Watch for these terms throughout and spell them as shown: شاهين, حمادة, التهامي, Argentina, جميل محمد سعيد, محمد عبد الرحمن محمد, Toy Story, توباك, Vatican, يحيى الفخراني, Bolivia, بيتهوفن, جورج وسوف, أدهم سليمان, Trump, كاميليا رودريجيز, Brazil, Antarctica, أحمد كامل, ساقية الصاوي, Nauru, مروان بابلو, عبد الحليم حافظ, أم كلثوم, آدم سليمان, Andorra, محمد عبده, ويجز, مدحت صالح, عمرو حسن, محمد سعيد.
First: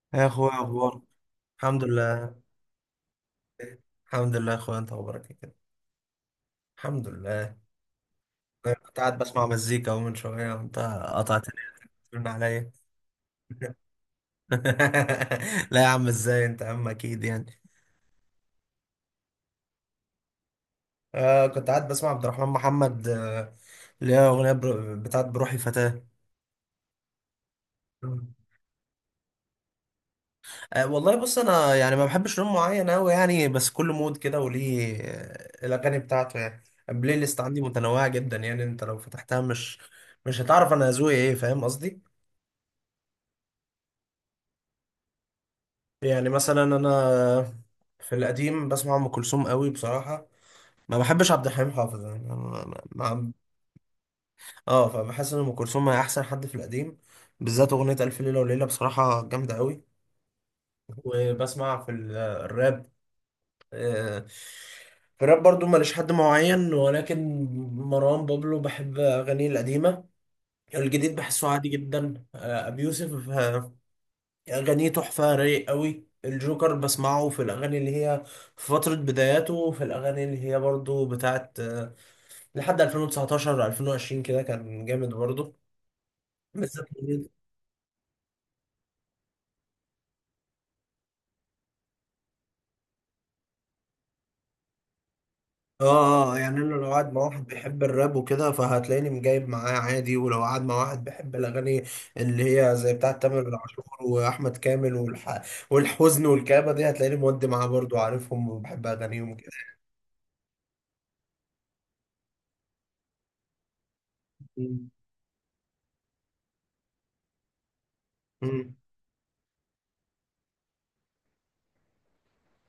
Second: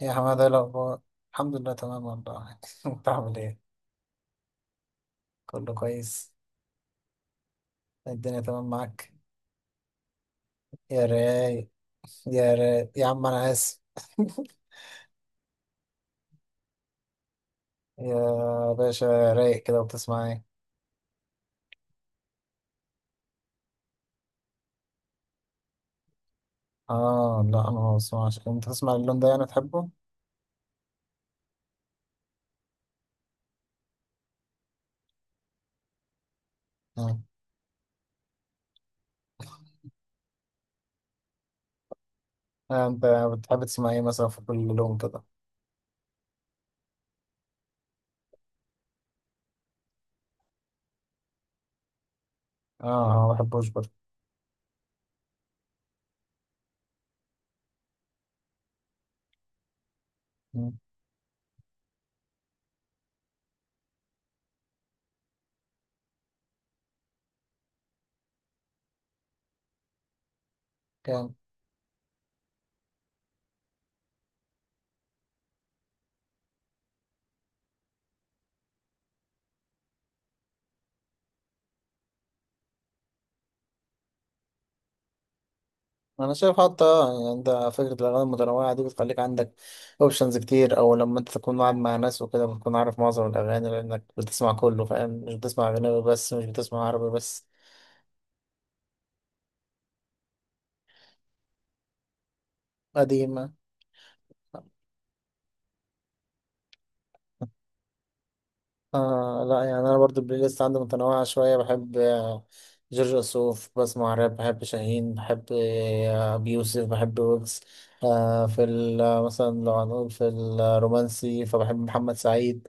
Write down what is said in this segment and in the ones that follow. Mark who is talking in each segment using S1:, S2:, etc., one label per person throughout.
S1: يا
S2: يا
S1: حمادة، ايه
S2: اخويا،
S1: الأخبار؟
S2: اخبارك.
S1: الحمد لله،
S2: الحمد
S1: تمام
S2: لله.
S1: والله. انت عامل ايه؟
S2: الحمد لله يا اخويا، انت اخبارك إيه كده؟
S1: كله كويس،
S2: الحمد لله.
S1: الدنيا تمام
S2: انا كنت
S1: معاك.
S2: قاعد بسمع مزيكا اهو من شويه، وانت
S1: يا
S2: قطعت
S1: رايق،
S2: التليفون
S1: يا
S2: عليا.
S1: رايق يا عم، أنا آسف.
S2: لا يا عم، ازاي؟ انت يا عم اكيد يعني.
S1: يا باشا، رايق كده وبتسمع ايه؟
S2: كنت قاعد بسمع عبد الرحمن محمد، اللي هي اغنيه بتاعت بروحي فتاه.
S1: اه لا، أنا ما
S2: مم.
S1: بسمعش. انت تسمع اللون ده، يعني تحبه؟
S2: والله بص، انا يعني ما بحبش لون معين قوي يعني، بس كل مود كده وليه، الاغاني بتاعته يعني. البلاي
S1: آه.
S2: ليست عندي متنوعه جدا يعني، انت لو فتحتها مش هتعرف انا ذوقي ايه. فاهم قصدي؟
S1: آه، انت بتحب تسمع ايه مثلا في كل لون كده؟
S2: يعني مثلا، انا في القديم بسمع ام كلثوم قوي بصراحه. ما بحبش عبد الحليم حافظ يعني. أنا ما
S1: اه ما
S2: ما-
S1: بحبوش برضه.
S2: اه، فبحس ان ام كلثوم هي احسن حد في القديم، بالذات اغنيه الف ليله وليله بصراحه جامده قوي.
S1: مم.
S2: وبسمع في الراب. آه، في الراب برضو ماليش حد معين، ولكن مروان بابلو بحب اغانيه القديمه. الجديد
S1: كام؟
S2: بحسه عادي جدا. ابي يوسف، أغانيه تحفة، رايق قوي. الجوكر بسمعه في الأغاني اللي هي في فترة بداياته، وفي الأغاني اللي هي برضو بتاعت، لحد 2019 2020 كده كان جامد برضو.
S1: انا شايف حتى،
S2: بالذات الأغنية-
S1: يعني انت فكره الاغاني المتنوعه دي بتخليك عندك اوبشنز كتير، او لما انت تكون قاعد مع ناس وكده، بتكون عارف معظم الاغاني لانك بتسمع كله، فاهم؟ مش بتسمع
S2: اه،
S1: اجنبي بس، مش
S2: يعني أنا
S1: بتسمع
S2: لو
S1: عربي
S2: قاعد مع واحد
S1: بس.
S2: بيحب الراب وكده، فهتلاقيني مجايب معاه عادي. ولو قاعد مع واحد بيحب الأغاني اللي هي زي بتاعت تامر
S1: قديمه.
S2: عاشور وأحمد كامل والحزن والكآبة دي، هتلاقيني مودي معاه برضو، عارفهم وبحب أغانيهم
S1: آه
S2: كده.
S1: لا، يعني انا برضو البلاي ليست عندي متنوعه شويه. بحب جورج وسوف، بسمع راب، بحب
S2: مم.
S1: شاهين، بحب ابي يوسف، بحب ويجز. آه في
S2: مم.
S1: ال- آه، مثلا لو هنقول في الرومانسي، فبحب محمد سعيد.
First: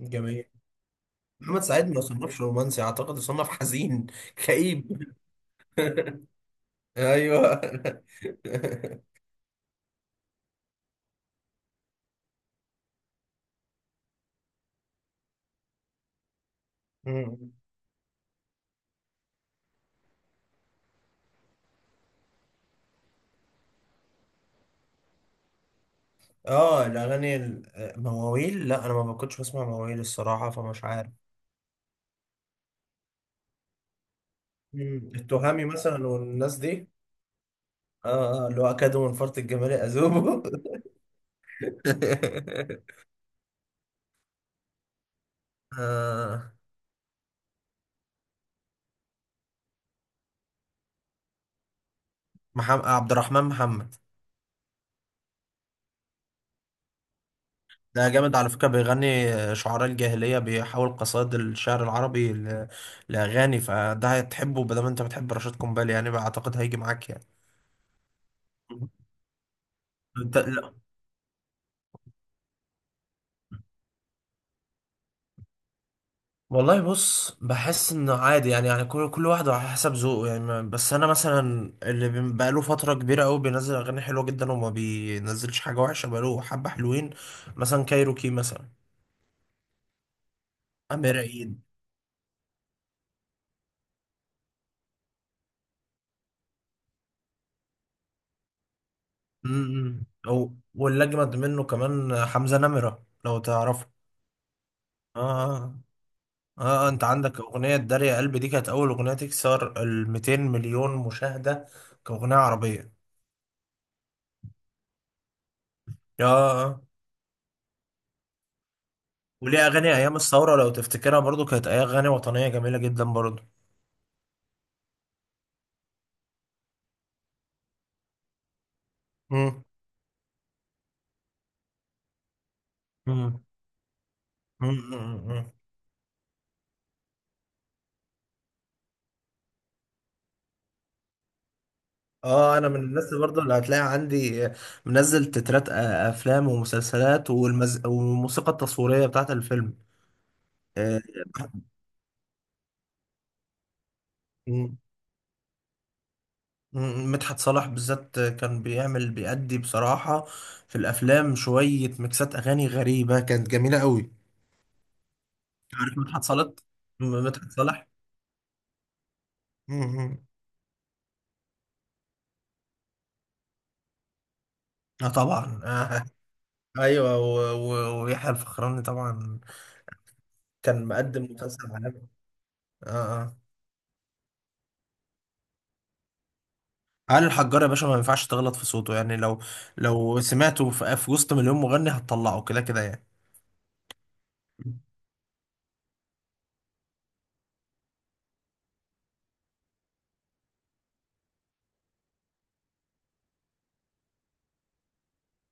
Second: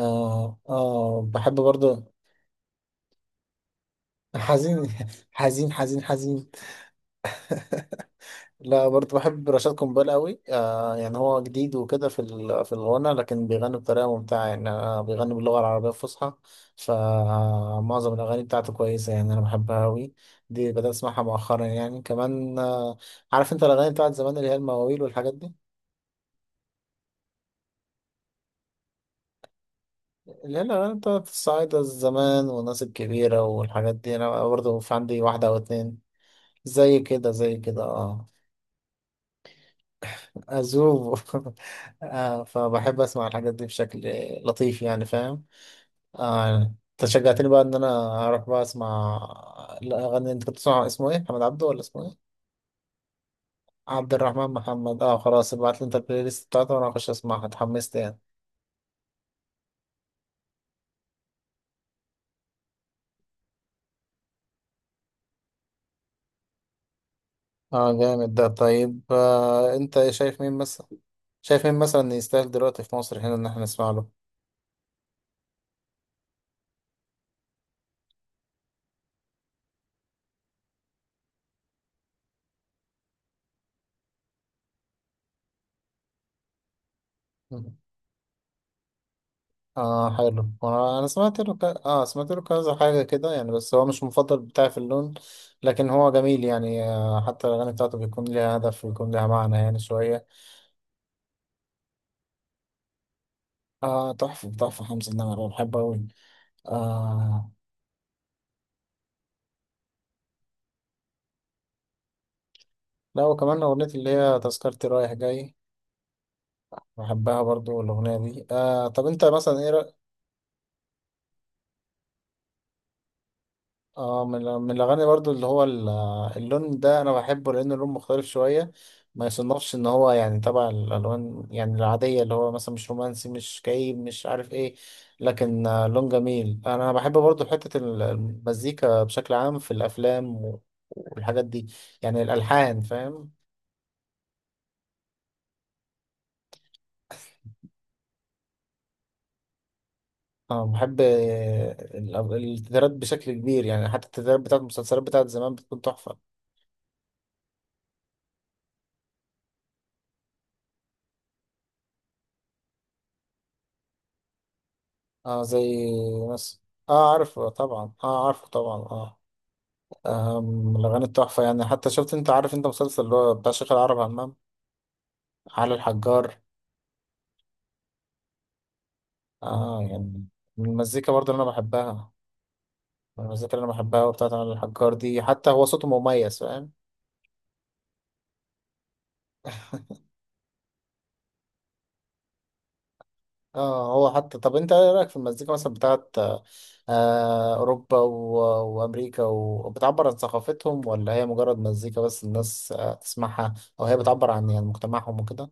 S2: جميل.
S1: آه بحب
S2: محمد سعيد ما
S1: برضو.
S2: يصنفش رومانسي، اعتقد يصنف حزين،
S1: حزين
S2: كئيب.
S1: حزين حزين. حزين.
S2: ايوه.
S1: لا برضه، بحب رشاد قنبال قوي. آه، يعني هو جديد وكده في الغنى، لكن بيغني بطريقه ممتعه. يعني أنا، بيغني باللغه العربيه الفصحى،
S2: مم.
S1: فمعظم الاغاني بتاعته كويسه، يعني انا بحبها قوي. دي بدات اسمعها مؤخرا يعني، كمان آه، عارف انت الاغاني بتاعت زمان، اللي هي المواويل والحاجات دي؟
S2: اه، الاغاني مواويل، لا انا ما كنتش بسمع مواويل الصراحه،
S1: اللي هي
S2: فمش
S1: الاغاني
S2: عارف.
S1: بتاعت الصعايده زمان، والناس الكبيره والحاجات دي، انا برضه في
S2: مم.
S1: عندي واحده او
S2: التهامي
S1: اتنين.
S2: مثلا والناس دي.
S1: زي كده، زي كده، اه.
S2: اه اه، اللي هو اكادوا من فرط الجمال اذوبه.
S1: أذوب. آه، فبحب أسمع الحاجات دي بشكل لطيف، يعني فاهم.
S2: آه.
S1: آه، أنت شجعتني بقى إن أنا أروح بقى أسمع الأغاني. أنت كنت بتسمع اسمه إيه؟ محمد عبده ولا اسمه إيه؟
S2: محمد عبد الرحمن محمد.
S1: عبد الرحمن محمد، أه خلاص. ابعت لي أنت البلاي ليست بتاعته، وأنا هخش أسمعها، اتحمست
S2: ده
S1: يعني.
S2: جامد على فكرة، بيغني شعراء الجاهلية، بيحاول قصائد الشعر العربي لأغاني. فده هتحبه بدل ما انت بتحب رشاد قنبلي يعني، أعتقد هيجي معاك يعني.
S1: أه، جامد ده. طيب آه، أنت
S2: انت
S1: شايف مين
S2: لا.
S1: مثلا؟ شايف مين مثلا يستاهل دلوقتي في مصر هنا، إن إحنا نسمع له؟
S2: والله بص، بحس انه عادي يعني، يعني كل واحد على حسب ذوقه يعني. بس انا مثلا اللي بقاله فتره كبيره قوي بينزل اغاني حلوه جدا، وما بينزلش حاجه وحشه، بقاله حبه حلوين. مثلا كايروكي مثلا.
S1: اه، حلو. وانا
S2: امير
S1: سمعت له
S2: عيد.
S1: ك... اه سمعت له كذا حاجه كده، يعني بس هو مش المفضل بتاعي في اللون. لكن هو جميل يعني، آه، حتى الاغاني بتاعته بيكون ليها هدف، ويكون ليها معنى يعني شويه.
S2: او واللي اجمد منه كمان حمزه نمره لو تعرفه.
S1: اه، تحفه تحفه. حمزه النمر أنا
S2: اه
S1: بحبه قوي.
S2: اه، انت عندك
S1: آه
S2: اغنية داريا يا قلبي؟ دي كانت اول اغنية تكسر ال 200 مليون مشاهدة كاغنية عربية.
S1: لا، وكمان اغنيه اللي هي تذكرتي رايح جاي،
S2: اه آه.
S1: بحبها برضو الاغنيه دي. آه، طب انت مثلا
S2: وليه
S1: ايه؟
S2: اغاني ايام الثورة لو تفتكرها، برضو كانت اغاني وطنية جميلة جدا برضو.
S1: اه، من من الاغاني برضو اللي هو اللون ده، انا بحبه لان اللون مختلف شويه، ما
S2: مم.
S1: يصنفش ان هو يعني تبع الالوان يعني العاديه، اللي هو مثلا مش رومانسي،
S2: مم.
S1: مش كئيب، مش عارف
S2: مم.
S1: ايه.
S2: مم. مم.
S1: لكن آه، لون جميل. انا بحب برضو حته المزيكا بشكل عام في الافلام والحاجات دي، يعني
S2: اه، انا من
S1: الالحان،
S2: الناس اللي
S1: فاهم.
S2: برضو اللي هتلاقي عندي منزل تترات افلام ومسلسلات والموسيقى التصويرية بتاعت الفيلم.
S1: اه، بحب التترات بشكل كبير، يعني حتى التترات بتاعت
S2: آه.
S1: المسلسلات بتاعت زمان بتكون تحفه.
S2: مم، مدحت صالح بالذات كان بيعمل بيأدي بصراحة في الأفلام شوية ميكسات أغاني غريبة، كانت جميلة قوي.
S1: اه، زي
S2: عارف مدحت صالح؟
S1: مثلا، اه عارفه
S2: مدحت صالح.
S1: طبعا، اه عارفه طبعا، اه.
S2: مم.
S1: أم، من الأغاني التحفة يعني، حتى شفت، أنت عارف أنت مسلسل اللي هو بتاع شيخ العرب عمام؟
S2: اه طبعا.
S1: علي
S2: آه.
S1: الحجار،
S2: ايوه ويحيى الفخراني طبعا.
S1: آه، يعني من
S2: كان
S1: المزيكا
S2: مقدم
S1: برضه اللي أنا
S2: مسلسل عالمي.
S1: بحبها.
S2: اه
S1: من
S2: اه.
S1: المزيكا اللي أنا بحبها، وبتاعت علي الحجار دي، حتى هو صوته مميز، فاهم.
S2: علي الحجار يا باشا، ما ينفعش تغلط في صوته يعني. لو سمعته في وسط مليون مغني هتطلعه كده كده يعني.
S1: اه، هو حتى. طب أنت إيه رأيك في المزيكا مثلا بتاعت آه أوروبا وأمريكا وبتعبر عن ثقافتهم، ولا هي مجرد مزيكا بس الناس آه تسمعها؟ أو هي بتعبر عن يعني مجتمعهم وكده؟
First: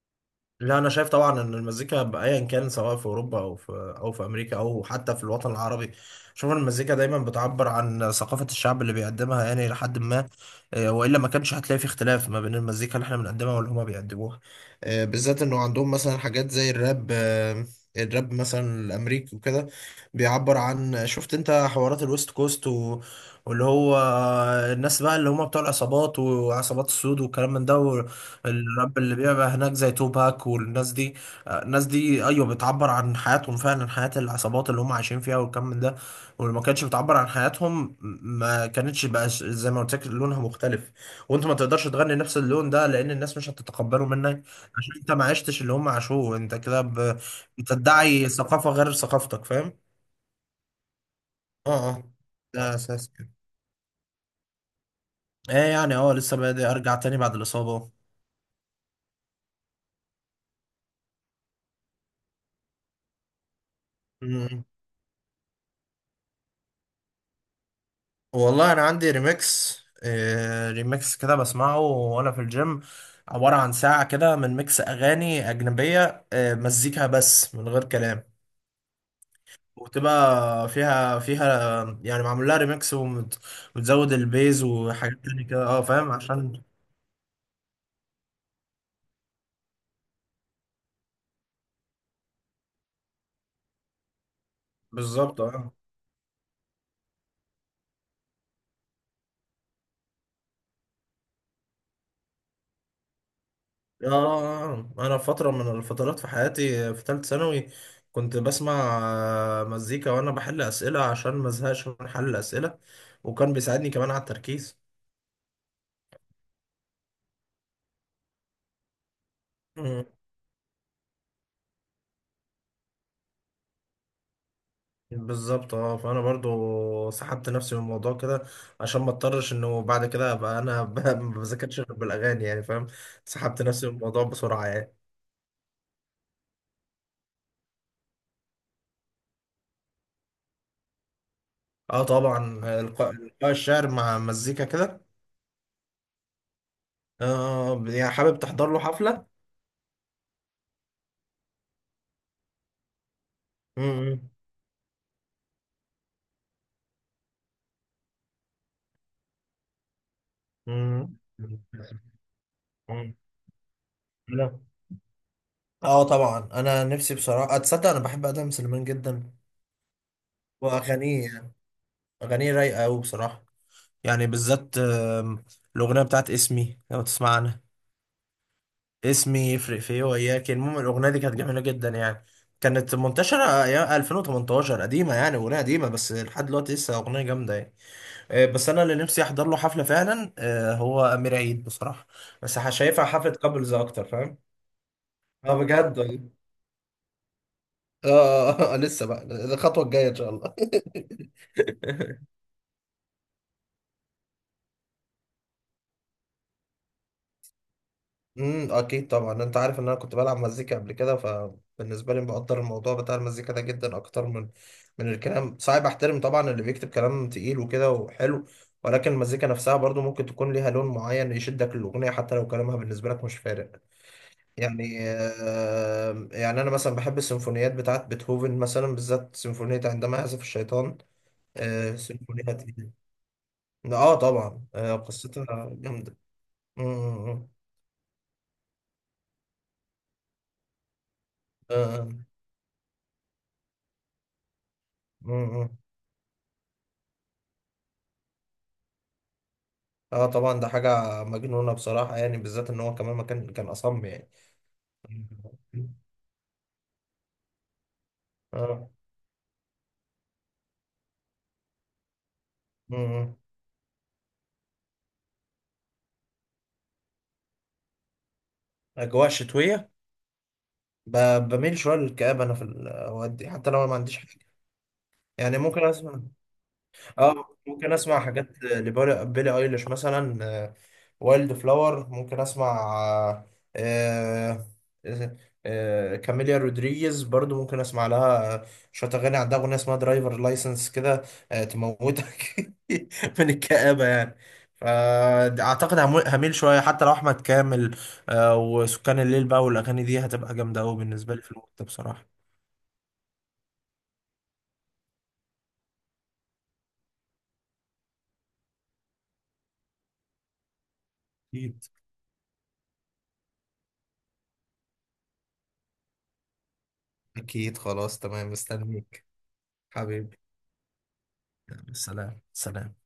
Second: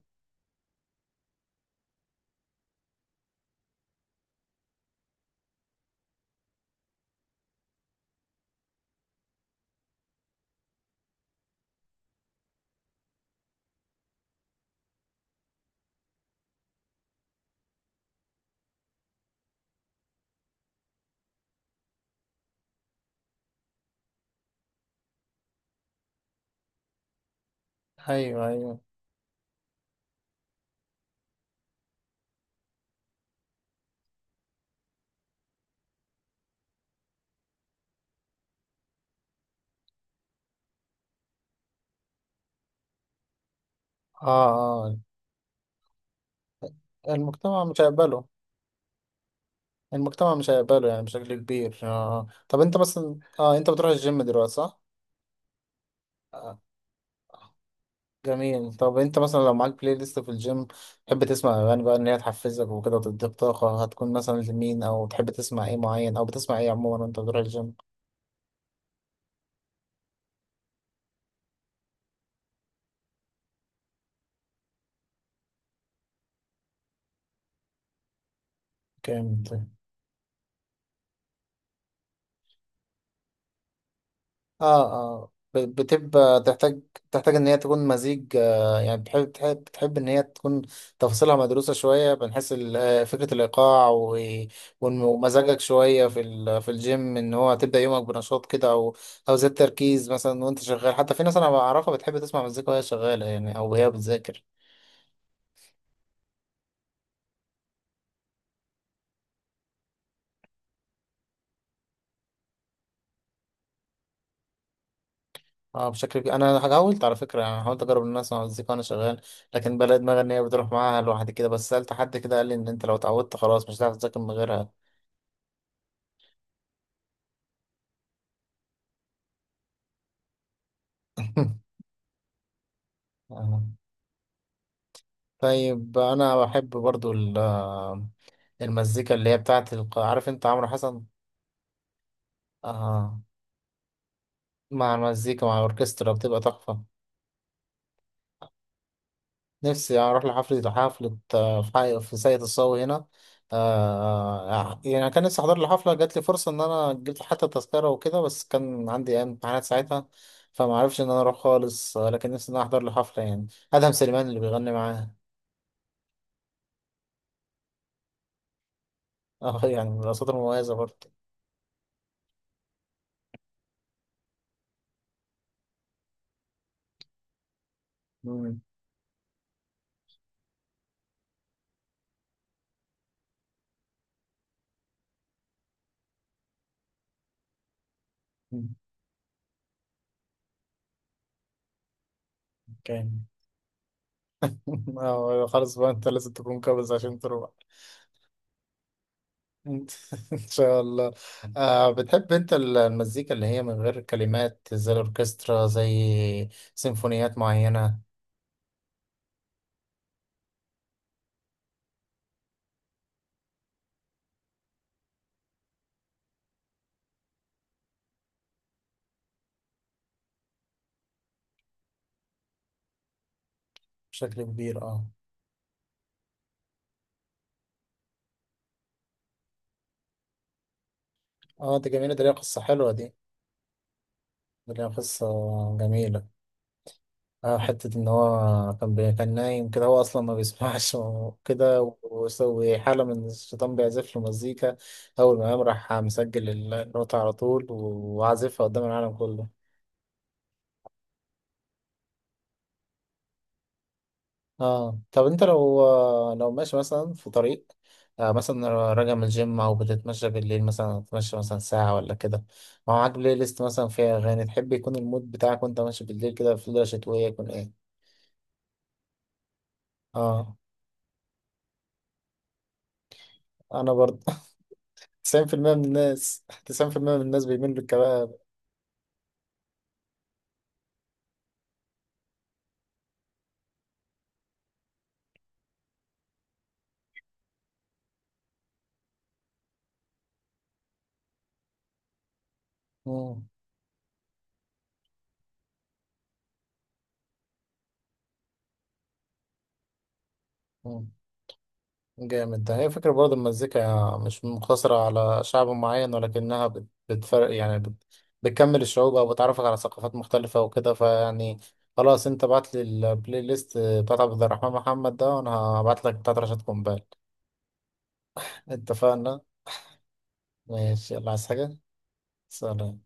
S2: لا انا شايف طبعا ان المزيكا ايا كان، سواء في اوروبا او في امريكا او حتى في الوطن العربي. شوف إن المزيكا دايما بتعبر عن ثقافة الشعب اللي بيقدمها يعني الى حد ما. والا ما كانش هتلاقي في اختلاف ما بين المزيكا اللي احنا بنقدمها واللي هما بيقدموها. بالذات انه عندهم مثلا حاجات زي الراب. الراب مثلا الامريكي وكده بيعبر عن، شفت انت حوارات الويست كوست و... واللي هو الناس بقى اللي هم بتوع العصابات وعصابات السود والكلام من ده.
S1: أيوه أيوه.
S2: الراب اللي بيبقى هناك زي توباك والناس دي، الناس دي ايوه، بتعبر عن حياتهم فعلا، حياة العصابات اللي هم عايشين فيها والكم من ده. ولما كانتش بتعبر عن حياتهم، ما كانتش بقى زي ما قلت لك لونها مختلف. وانت ما تقدرش تغني نفس اللون ده، لان الناس مش هتتقبله
S1: اه
S2: منك، عشان
S1: اه.
S2: انت ما عشتش اللي هم عاشوه. انت كده
S1: المجتمع مش هيقبله.
S2: بتدعي ثقافة غير ثقافتك. فاهم؟
S1: المجتمع مش هيقبله يعني بشكل
S2: اه
S1: كبير.
S2: اه،
S1: آه. طب
S2: ده
S1: انت
S2: اساس
S1: مثلا،
S2: كده.
S1: اه انت بتروح الجيم دلوقتي صح؟
S2: ايه يعني، اه لسه
S1: آه.
S2: بادئ ارجع تاني بعد الإصابة.
S1: جميل. طب انت مثلا لو معاك بلاي ليست في الجيم، تحب تسمع اغاني بقى ان هي تحفزك وكده وتديك طاقة؟ هتكون مثلا لمين؟ او تحب تسمع ايه معين، او بتسمع ايه عموما وانت بتروح الجيم؟
S2: والله انا عندي ريميكس، ريميكس كده بسمعه وانا في الجيم. عبارة عن ساعة كده من ميكس اغاني اجنبية، مزيكا بس من غير كلام.
S1: جامد.
S2: وتبقى فيها يعني معمول لها ريميكس ومتزود البيز
S1: اه
S2: وحاجات
S1: اه،
S2: تانية كده. اه، فاهم؟
S1: بتبقى
S2: عشان
S1: تحتاج. تحتاج ان هي تكون مزيج. آه يعني، بتحب ان هي تكون تفاصيلها مدروسة شوية، بنحس فكرة الايقاع
S2: بالظبط
S1: ومزاجك
S2: اه.
S1: شوية في الجيم، ان هو تبدأ يومك بنشاط كده، او او زاد تركيز مثلا وانت شغال. حتى في ناس انا بعرفها بتحب تسمع مزيكا وهي شغالة يعني، او وهي بتذاكر.
S2: انا فترة من الفترات في حياتي في ثالث ثانوي كنت بسمع، مزيكا وانا بحل اسئلة، عشان مزهقش من حل الاسئلة، وكان بيساعدني كمان على التركيز.
S1: اه بشكل كبير. انا حاولت على فكرة يعني، حاولت اجرب ان انا اسمع مزيكا وانا شغال، لكن بلاقي دماغي ان هي بتروح معاها لوحدي كده. بس سألت حد كده، قال لي ان انت لو اتعودت خلاص، مش هتعرف تذاكر من غيرها.
S2: بالظبط. اه، فانا برضو سحبت نفسي من الموضوع كده، عشان ما اضطرش انه بعد كده ابقى انا ما بذاكرش غير بالاغاني يعني. فاهم؟
S1: آه.
S2: سحبت نفسي من الموضوع بسرعه يعني.
S1: طيب انا بحب برضو المزيكا اللي هي بتاعت عارف انت عمرو حسن؟
S2: اه طبعا.
S1: آه.
S2: إلقاء الشعر مع مزيكا
S1: مع
S2: كده.
S1: المزيكا، مع الاوركسترا، بتبقى تحفة.
S2: يعني حابب تحضر له حفله.
S1: نفسي اروح لحفلة، حفلة آه، في في ساقية الصاوي هنا.
S2: امم،
S1: آه. يعني كان نفسي احضر لحفلة، جات لي فرصة ان انا جبت حتى تذكرة وكده، بس كان عندي أيام امتحانات ساعتها، فما عرفش ان
S2: امم،
S1: انا اروح خالص. آه، لكن نفسي ان انا احضر
S2: أمم.
S1: لحفلة يعني، ادهم سليمان اللي
S2: لا.
S1: بيغني معاه.
S2: اه طبعا، انا نفسي بصراحه، اتصدق انا بحب ادم سليمان جدا،
S1: اه يعني، من الاصوات المميزة برضه.
S2: واغانيه يعني. اغانيه رايقه قوي بصراحه، يعني بالذات الاغنيه بتاعت اسمي، لو تسمع عنها.
S1: مم.
S2: اسمي يفرق في ايه وياك. المهم الاغنيه دي كانت جميله جدا يعني، كانت منتشره ايام 2018. قديمه يعني، اغنيه قديمه، بس لحد دلوقتي لسه اغنيه جامده يعني. بس
S1: مم.
S2: انا اللي نفسي احضر له حفله فعلا، هو امير عيد بصراحه. بس
S1: اوكي.
S2: شايفها حفله كابلز اكتر. فاهم؟
S1: آه،
S2: اه
S1: خلاص بقى،
S2: بجد
S1: انت
S2: والله.
S1: لازم تكون كابز عشان تروح.
S2: اه، لسه بقى الخطوه
S1: ان
S2: الجايه ان شاء الله.
S1: شاء الله. آه، بتحب انت المزيكا اللي هي من غير كلمات، زي الاوركسترا، زي سيمفونيات معينة؟
S2: اكيد طبعا. انت عارف ان انا كنت بلعب مزيكا قبل كده، فبالنسبه لي بقدر الموضوع بتاع المزيكا ده جدا اكتر من الكلام. صعب احترم طبعا اللي بيكتب كلام تقيل وكده وحلو، ولكن المزيكا نفسها برضو ممكن تكون ليها لون معين يشدك للاغنيه، حتى لو كلامها بالنسبه لك مش فارق.
S1: بشكل كبير
S2: يعني
S1: اه
S2: يعني انا مثلا بحب السيمفونيات بتاعت بيتهوفن، مثلا بالذات سيمفونيه عندما يعزف الشيطان.
S1: اه. دي جميلة، دي ليها
S2: سيمفونيه
S1: قصة
S2: تقيلة.
S1: حلوة دي.
S2: اه طبعا،
S1: دي ليها
S2: آه
S1: قصة
S2: قصتها جامده.
S1: جميلة.
S2: امم، امم.
S1: اه، حتة ان هو كان كان نايم كده، هو اصلا ما بيسمعش، وكده،
S2: امم،
S1: وسوي حالة من الشيطان بيعزف له مزيكا. اول ما
S2: امم،
S1: قام،
S2: امم.
S1: راح مسجل النوتة على طول، وعازفها قدام العالم كله.
S2: اه طبعا، ده حاجة مجنونة بصراحة يعني، بالذات ان هو كمان ما كان اصم يعني.
S1: اه. طب انت لو، لو ماشي مثلا في طريق، آه مثلا
S2: اه.
S1: راجع من الجيم، او بتتمشى بالليل مثلا، تتمشى مثلا ساعة ولا كده، ومعاك بلاي
S2: امم.
S1: ليست مثلا فيها اغاني، تحب يكون المود بتاعك وانت ماشي بالليل كده في ليلة شتوية، يكون ايه؟
S2: اجواء شتوية.
S1: اه
S2: بميل شوية للكآبة، انا في الاوقات دي حتى لو أنا
S1: انا
S2: ما عنديش
S1: برضه.
S2: حاجة. يعني
S1: 90% من
S2: ممكن اسمع،
S1: الناس، 90% من الناس
S2: اه
S1: بيميلوا
S2: ممكن اسمع
S1: للكباب.
S2: حاجات لبيلي ايليش مثلا. وايلد فلاور ممكن اسمع. آه، كاميليا رودريجيز برضو ممكن اسمع لها. شويه اغاني، عندها اغنيه اسمها درايفر لايسنس كده، تموتك
S1: مم،
S2: من الكآبه يعني. فاعتقد هميل شويه، حتى لو احمد كامل، وسكان الليل بقى. والاغاني دي هتبقى جامده قوي
S1: مم.
S2: بالنسبه لي في الوقت ده بصراحه.
S1: جامد ده. هي فكرة برضه، المزيكا مش مقتصرة على شعب معين، ولكنها بتفرق يعني، بتكمل الشعوب، أو بتعرفك على ثقافات مختلفة وكده، فيعني.
S2: أكيد.
S1: خلاص، أنت بعت لي البلاي ليست بتاعت عبد الرحمن محمد ده، وأنا هبعت لك بتاعت رشاد قنبال.
S2: اكيد، خلاص تمام، مستنيك.
S1: اتفقنا.
S2: حبيبي.
S1: ماشي، يلا عايز حاجة؟
S2: سلام، سلام.
S1: سلام.